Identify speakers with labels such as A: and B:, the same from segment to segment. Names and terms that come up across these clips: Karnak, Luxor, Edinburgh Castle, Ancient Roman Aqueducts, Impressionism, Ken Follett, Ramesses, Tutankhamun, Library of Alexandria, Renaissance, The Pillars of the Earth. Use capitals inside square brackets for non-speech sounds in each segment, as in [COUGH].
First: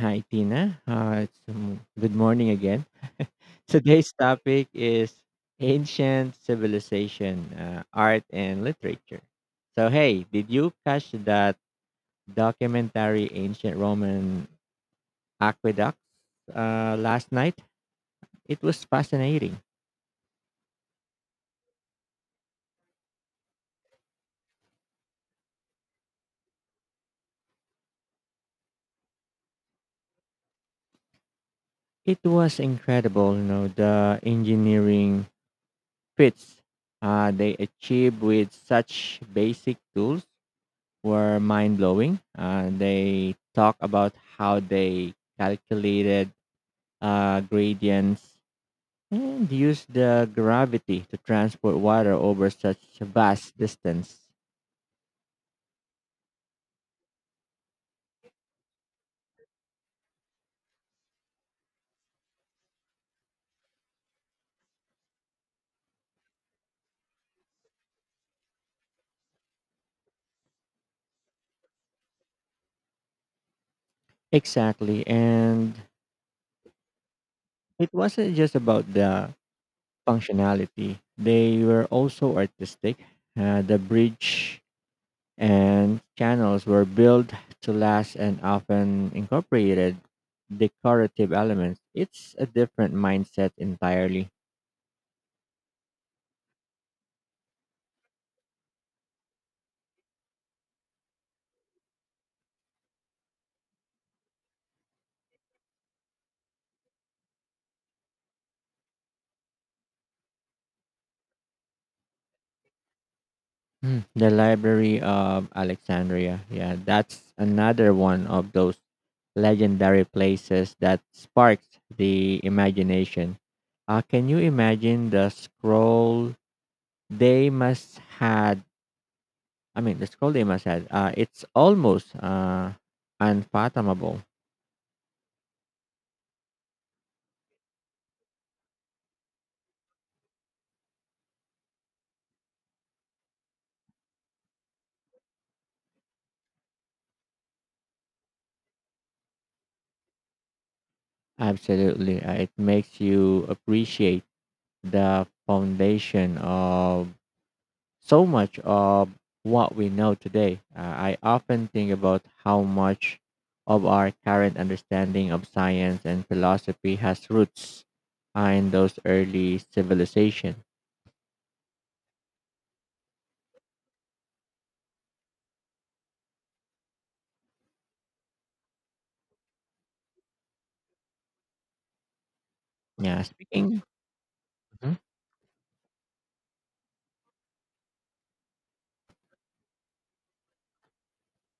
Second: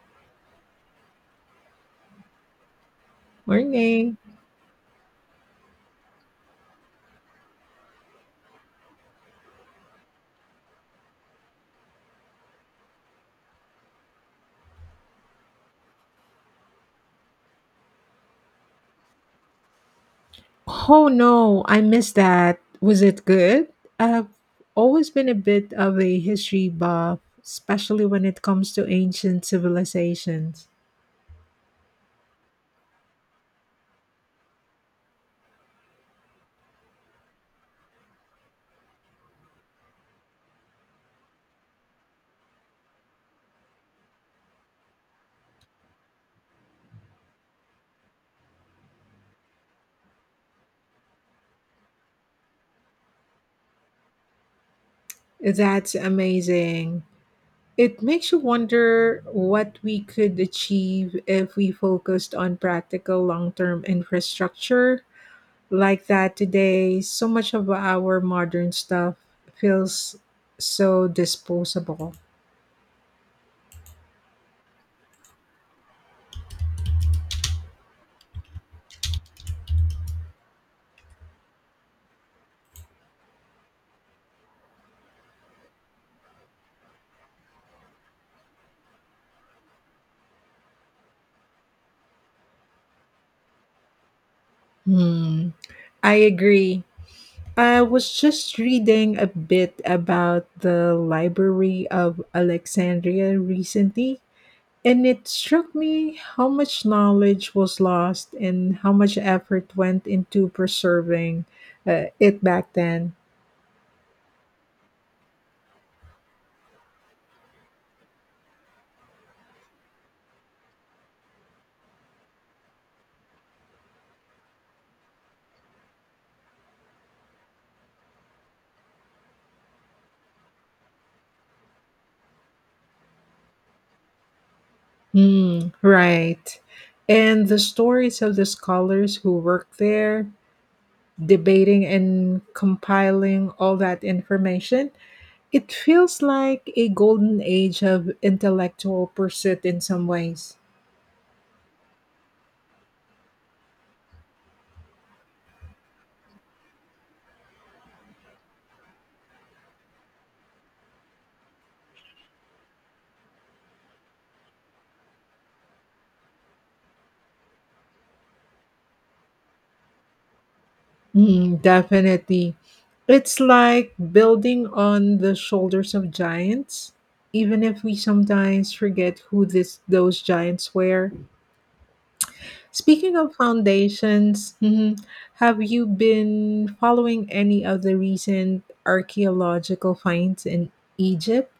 A: Hi, Tina. It's, good morning again. [LAUGHS] Today's
B: Morning.
A: topic is ancient civilization, art, and literature. So, hey, did you catch that documentary, Ancient Roman Aqueducts, last night? It was fascinating.
B: Oh no, I missed that. Was it good? I've always been a bit of a history buff, especially when it comes to ancient civilizations.
A: It was incredible, the engineering feats they achieved with such basic tools were mind blowing. They talk about how they calculated gradients and used the gravity to transport water over such a vast distance.
B: That's amazing. It makes you wonder what we could achieve if we focused on practical long term infrastructure like that today. So much of our modern stuff feels so disposable.
A: Exactly, and it wasn't just about the functionality. They were also artistic. The bridge and channels were built to last and often incorporated decorative elements. It's a different mindset entirely.
B: Hmm. I agree. I was just reading a bit about the Library of Alexandria recently, and it struck me how much knowledge was lost and how much effort went into preserving it back then.
A: Hmm. The Library of Alexandria. Yeah, that's another one of those legendary places that sparks the imagination. Can you imagine the scroll they must had? The Skoldima said, it's almost unfathomable.
B: Hmm, right. And the stories of the scholars who worked there, debating and compiling all that information. It feels like a golden age of intellectual pursuit in some ways.
A: Absolutely. It makes you appreciate the foundation of so much of what we know today. I often think about how much of our current understanding of science and philosophy has roots in those early civilizations.
B: Mm, definitely. It's like building on the shoulders of giants, even if we sometimes forget those giants were. Speaking
A: Yeah,
B: of
A: speaking.
B: foundations.
A: Mhm.
B: Mhm. Have you been following any of the recent archaeological finds in Egypt?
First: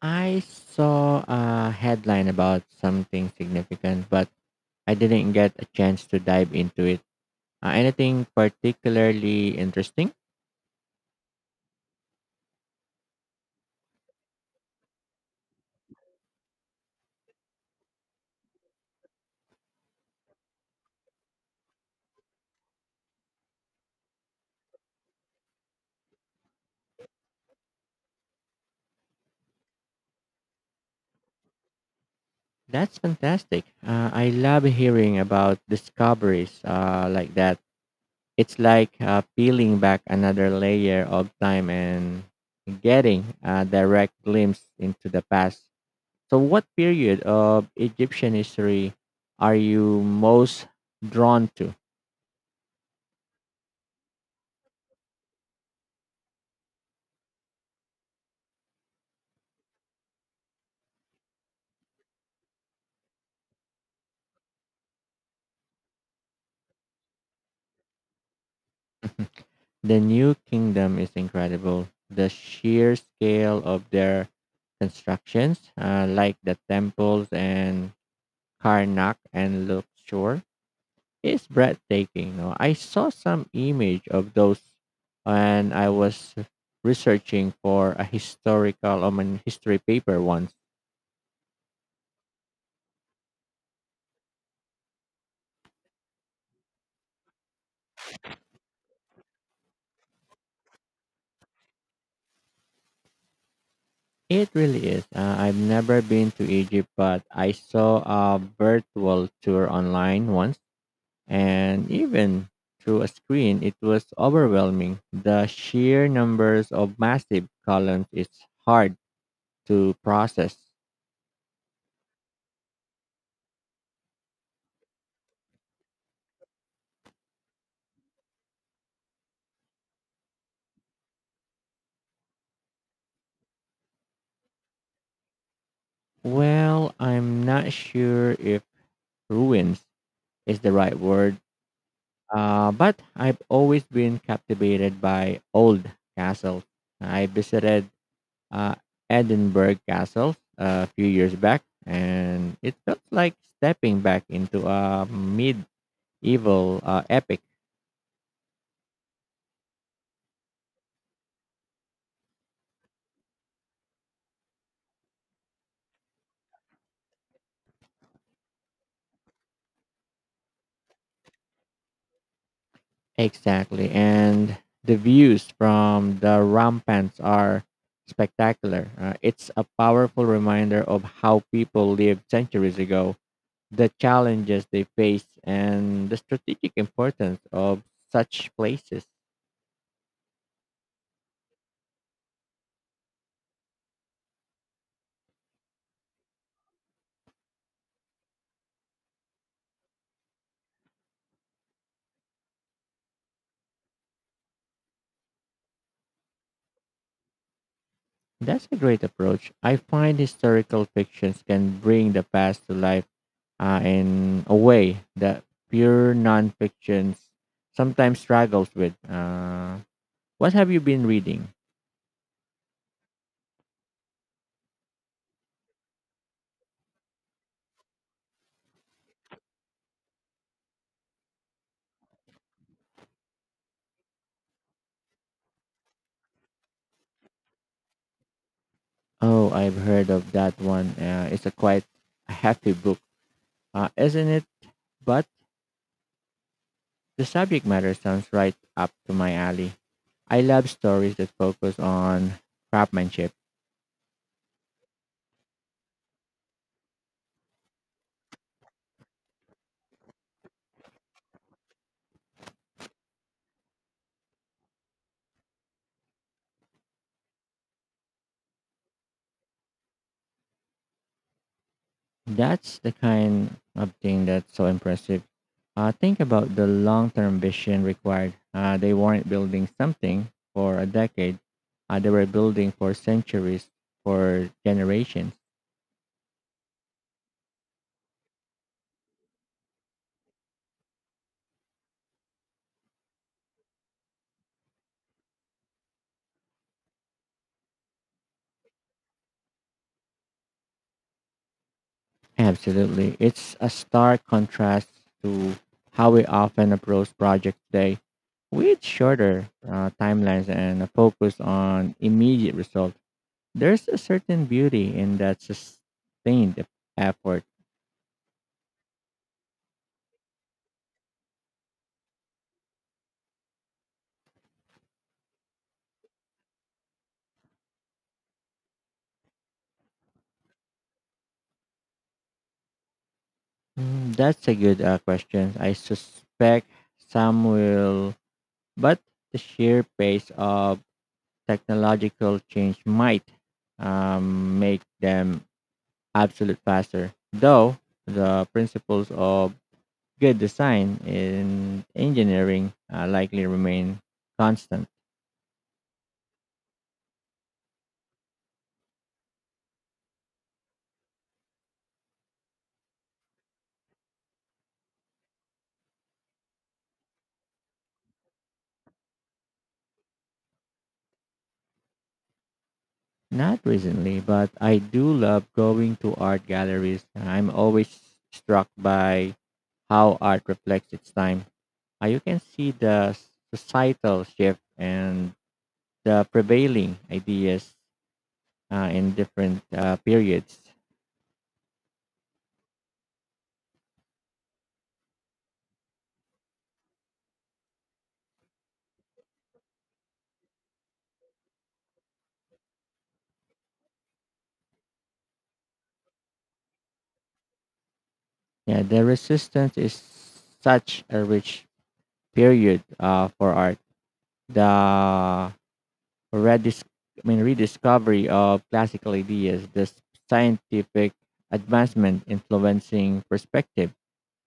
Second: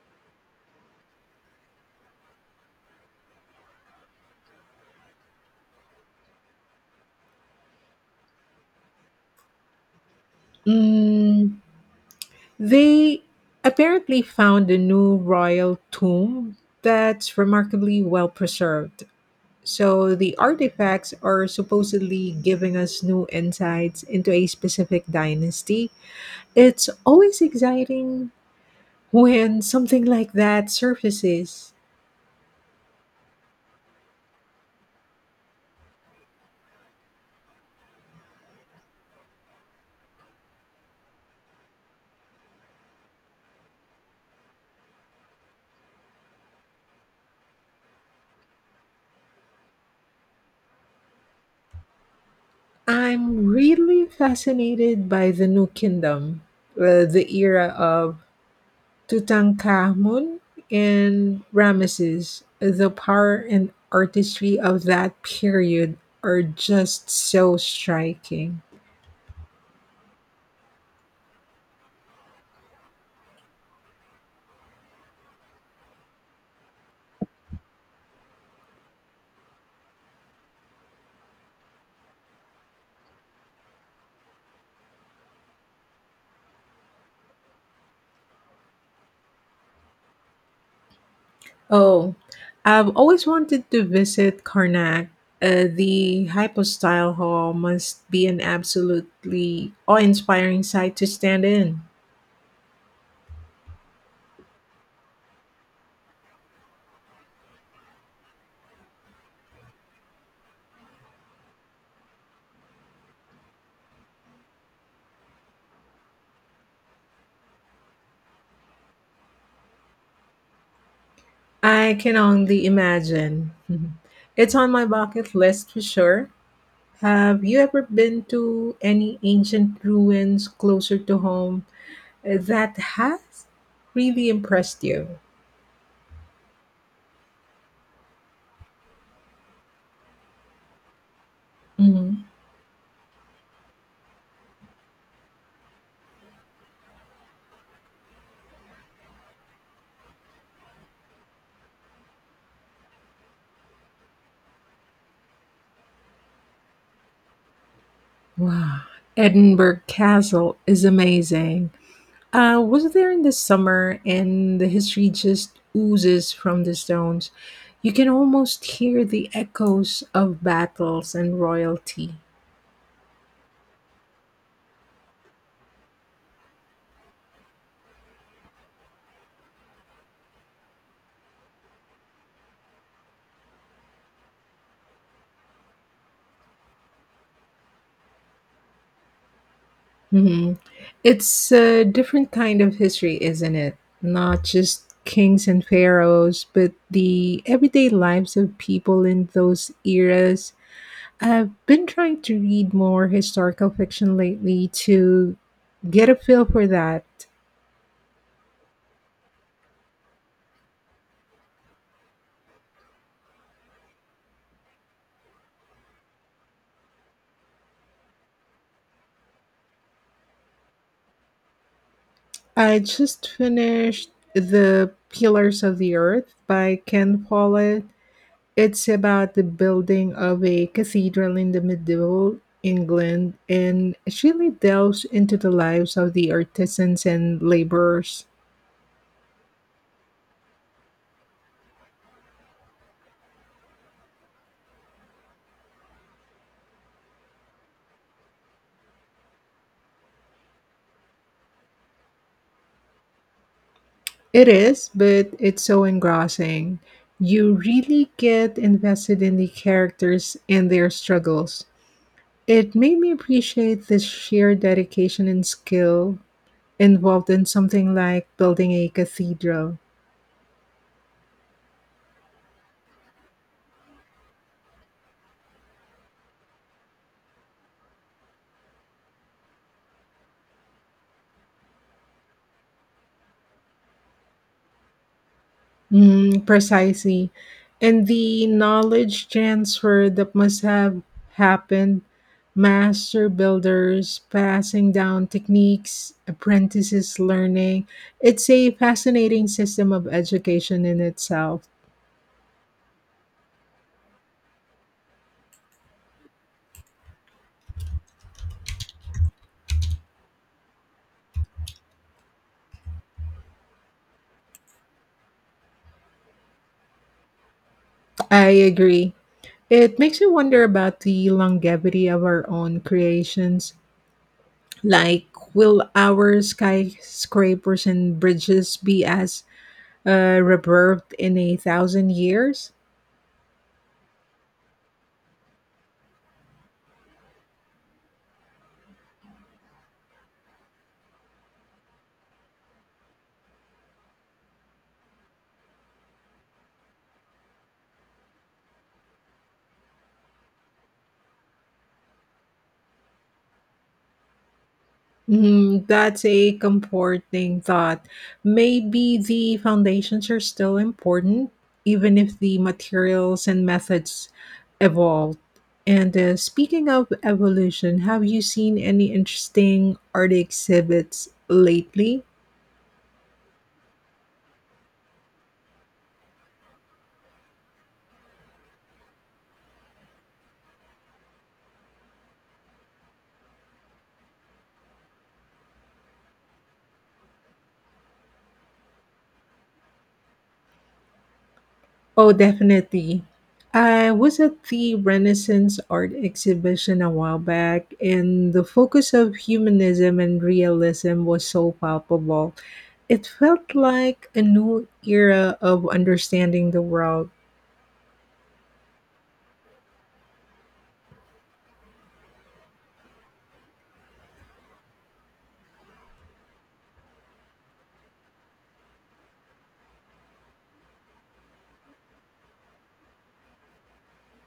A: I saw a headline about something significant, but I didn't get a chance to dive into it. Anything particularly interesting?
B: Mm, they apparently found a new royal tomb that's remarkably well preserved. So the artifacts are supposedly giving us new insights into a specific dynasty. It's always exciting when something like that surfaces.
A: That's fantastic. I love hearing about discoveries like that. It's like peeling back another layer of time and getting a direct glimpse into the past. So, what period of Egyptian history are you most drawn to?
B: I'm really fascinated by the new kingdom, the era of Tutankhamun and Ramesses. The power and artistry of that period are just so striking.
A: The New Kingdom is incredible. The sheer scale of their constructions, like the temples and Karnak and Luxor, is breathtaking. No, I saw some image of those, and I was researching for a historical an history paper once.
B: Oh, I've always wanted to visit Karnak. The hypostyle hall must be an absolutely awe-inspiring sight to stand in.
A: It really is. I've never been to Egypt, but I saw a virtual tour online once, and even through a screen, it was overwhelming. The sheer numbers of massive columns is hard to process.
B: I can only imagine. [LAUGHS] It's on my bucket list for sure. Have you ever been to any ancient ruins closer to home that has really impressed you?
A: Well, I'm not sure if ruins is the right word,
B: Hmm.
A: but I've always been captivated by old castles. I visited uh, Edinburgh Castle a few years back, and it felt like stepping back into a medieval epic.
B: Wow. Edinburgh Castle is amazing. I was there in the summer, and the history just oozes from the stones. You can almost hear the echoes of battles and royalty.
A: Exactly. And the views from the rampants are spectacular. It's a powerful reminder of how people lived centuries ago, the challenges they faced, and the strategic importance of such places.
B: Mhm. It's a different kind of history, isn't it? Not just kings and pharaohs, but the everyday lives of people in those eras. I've been trying to read more historical fiction lately to get a feel for that.
A: That's a great approach. I find historical fictions can bring the past to life in a way that pure nonfictions sometimes struggles with. What have you been reading?
B: I just finished The Pillars of the Earth by Ken Follett. It's about the building of a cathedral in the medieval England, and it really delves into the lives of the artisans and laborers.
A: Oh, I've heard of that one. It's a quite a hefty book, isn't it? But the subject matter sounds right up to my alley. I love stories that focus on craftsmanship.
B: It is, but it's so engrossing. You really get invested in the characters and their struggles. It made me appreciate the sheer dedication and skill involved in something like building a cathedral.
A: That's the kind of thing that's so impressive. Think about the long-term vision required. They weren't building something for a decade. They were building for centuries, for generations.
B: Mm, precisely. And the knowledge transfer that must have happened, master builders passing down techniques, apprentices learning. It's a fascinating system of education in itself.
A: Absolutely. It's a stark contrast to how we often approach projects today with shorter timelines and a focus on immediate results. There's a certain beauty in that sustained effort.
B: I agree. It makes you wonder about the longevity of our own creations. Like, will our skyscrapers and bridges be as reverbed in 1,000 years?
A: Mm. That's a good question. I suspect some will, but the sheer pace of technological change might make them absolute faster. Though the principles of good design in engineering likely remain constant.
B: Mm, that's a comforting thought. Maybe the foundations are still important, even if the materials and methods evolved. And speaking of evolution, have you seen any interesting art exhibits lately?
A: Not recently, but I do love going to art galleries. I'm always struck by how art reflects its time. You can see the societal shift and the prevailing ideas in different periods.
B: Oh, definitely. I was at the Renaissance art exhibition a while back, and the focus of humanism and realism was so palpable. It felt like a new era of understanding the world.
A: Yeah, the resistance is such a rich period for art. The redis- rediscovery of classical ideas, the scientific advancement influencing perspective.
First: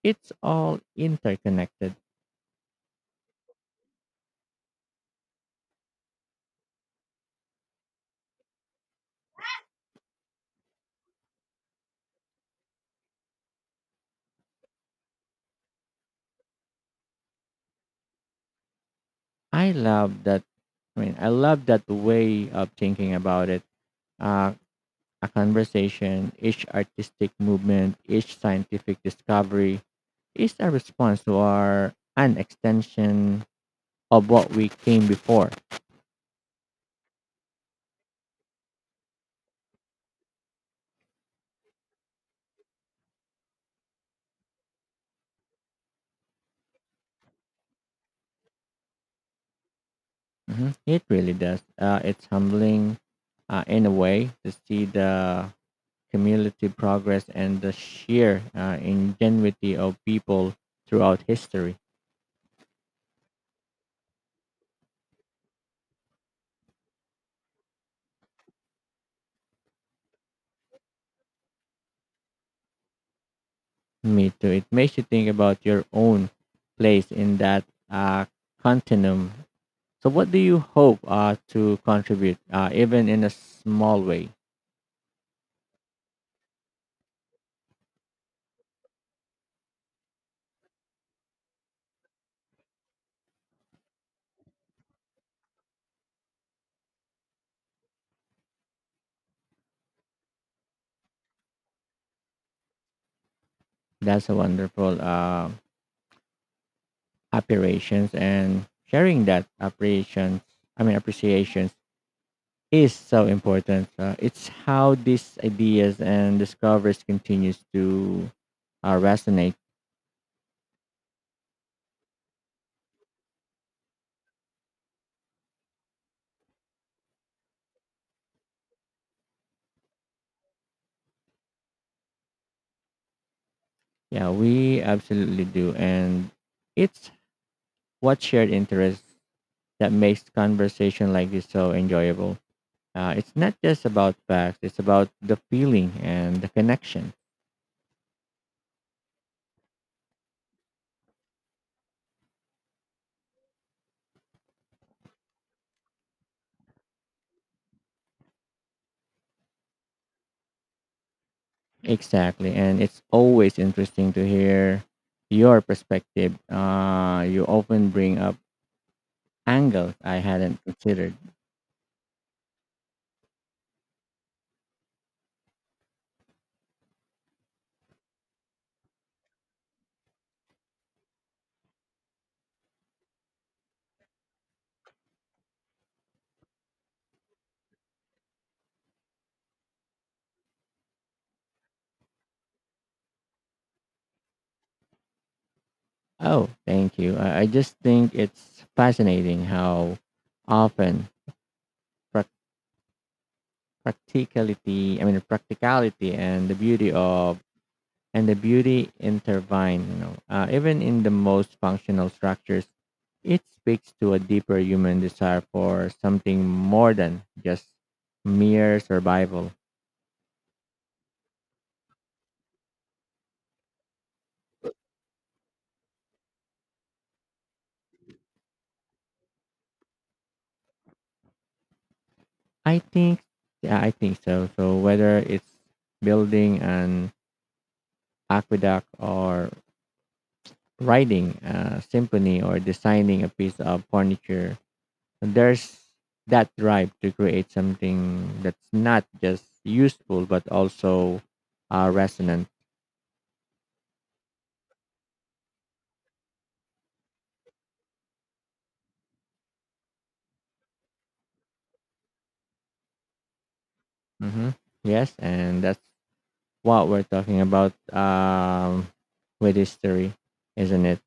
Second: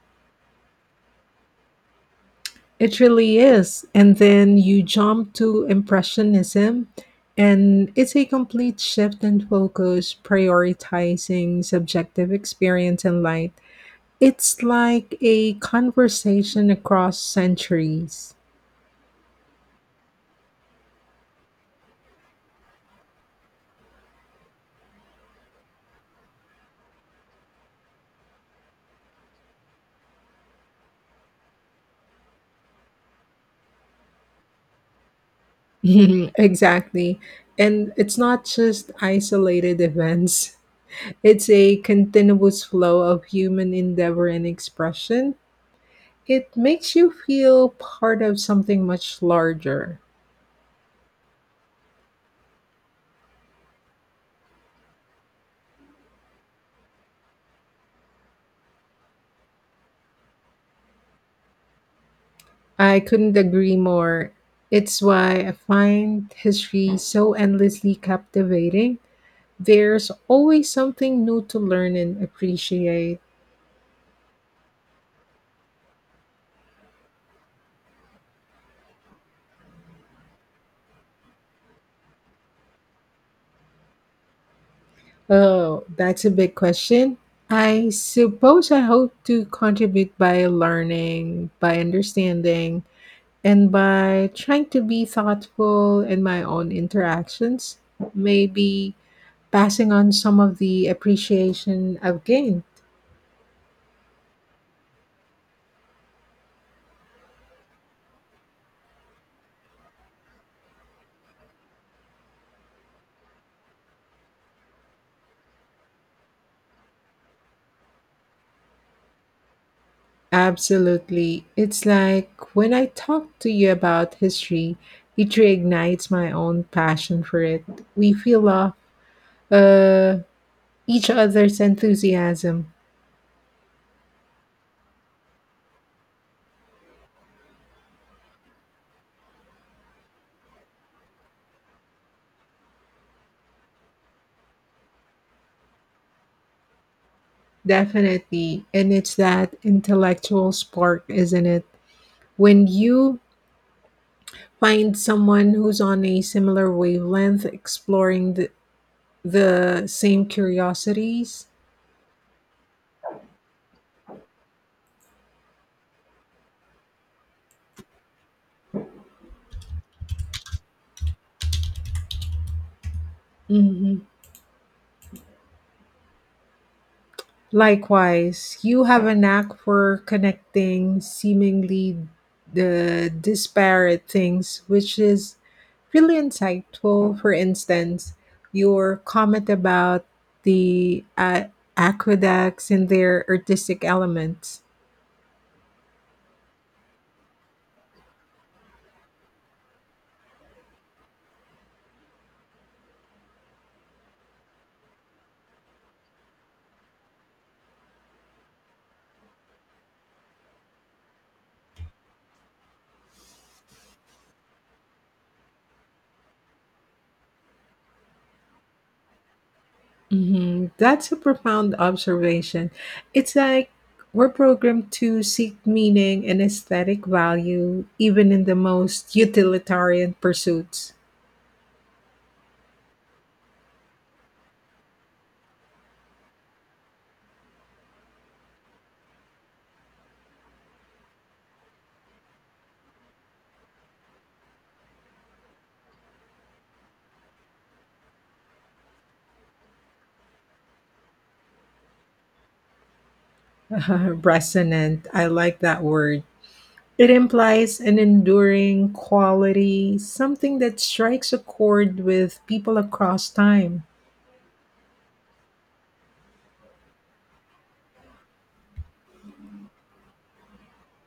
A: It's all interconnected.
B: It really is. And then you jump to Impressionism, and it's a complete shift in focus, prioritizing subjective experience and light. It's like a conversation across centuries.
A: I love that. I mean, I love that way of thinking about it. Uh, a conversation, each artistic movement, each scientific discovery is a response to our an extension of what we came before.
B: [LAUGHS] Exactly. And it's not just isolated events, it's a continuous flow of human endeavor and expression. It makes you feel part of something much larger.
A: Hmm. It really does. It's humbling in a way to see the community progress and the sheer ingenuity of people throughout history.
B: I couldn't agree more. It's why I find history so endlessly captivating. There's always something new to learn and appreciate.
A: Me too. It makes you think about your own place in that uh, continuum. So, what do you hope to contribute, even in a small way?
B: Oh, that's a big question. I suppose I hope to contribute by learning, by understanding, and by trying to be thoughtful in my own interactions. Maybe passing on some of the appreciation I've gained.
A: That's a wonderful operations and sharing that appreciation. I mean, appreciations is so important. It's how these ideas and discoveries continues to resonate.
B: Absolutely. It's like when I talk to you about history, it reignites my own passion for it. We feel off uh, each other's enthusiasm.
A: Yeah, we absolutely do, and it's what shared interest that makes conversation like this so enjoyable. It's not just about facts, it's about the feeling and the connection.
B: Definitely. And it's that intellectual spark, isn't it? When you find someone who's on a similar wavelength exploring the same curiosities.
A: Exactly. And it's always interesting to hear your perspective. You often bring up angles I hadn't considered.
B: Mhm. Likewise, you have a knack for connecting seemingly the disparate things, which is really insightful. For instance, your comment about the aqueducts and their artistic elements.
A: Oh, thank you. I just think it's fascinating how often prac practicality, practicality and the beauty of and the beauty intertwine. Even in the most functional structures, it speaks to a deeper human desire for something more than just mere survival.
B: Hmm. That's a profound observation. It's like we're programmed to seek meaning and aesthetic value, even in the most utilitarian pursuits.
A: I think, yeah, I think so. So whether it's building an aqueduct or writing a symphony or designing a piece of furniture, there's that drive to create something that's not just useful but also resonant.
B: [LAUGHS] Resonant. I like that word. It implies an enduring quality, something that strikes a chord with people across time.
A: Mm-hmm. Yes, and that's what we're talking about with history, isn't it?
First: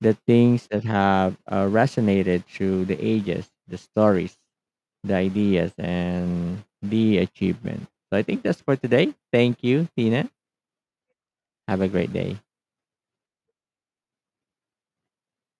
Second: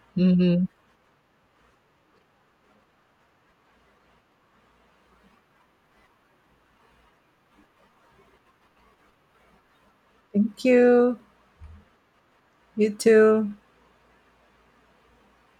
A: The
B: Hmm.
A: things that have resonated through the ages, the stories, the ideas, and the achievement. So I think that's for today. Thank you, Tina.
B: Thank you.
A: Have a great day.
B: You too.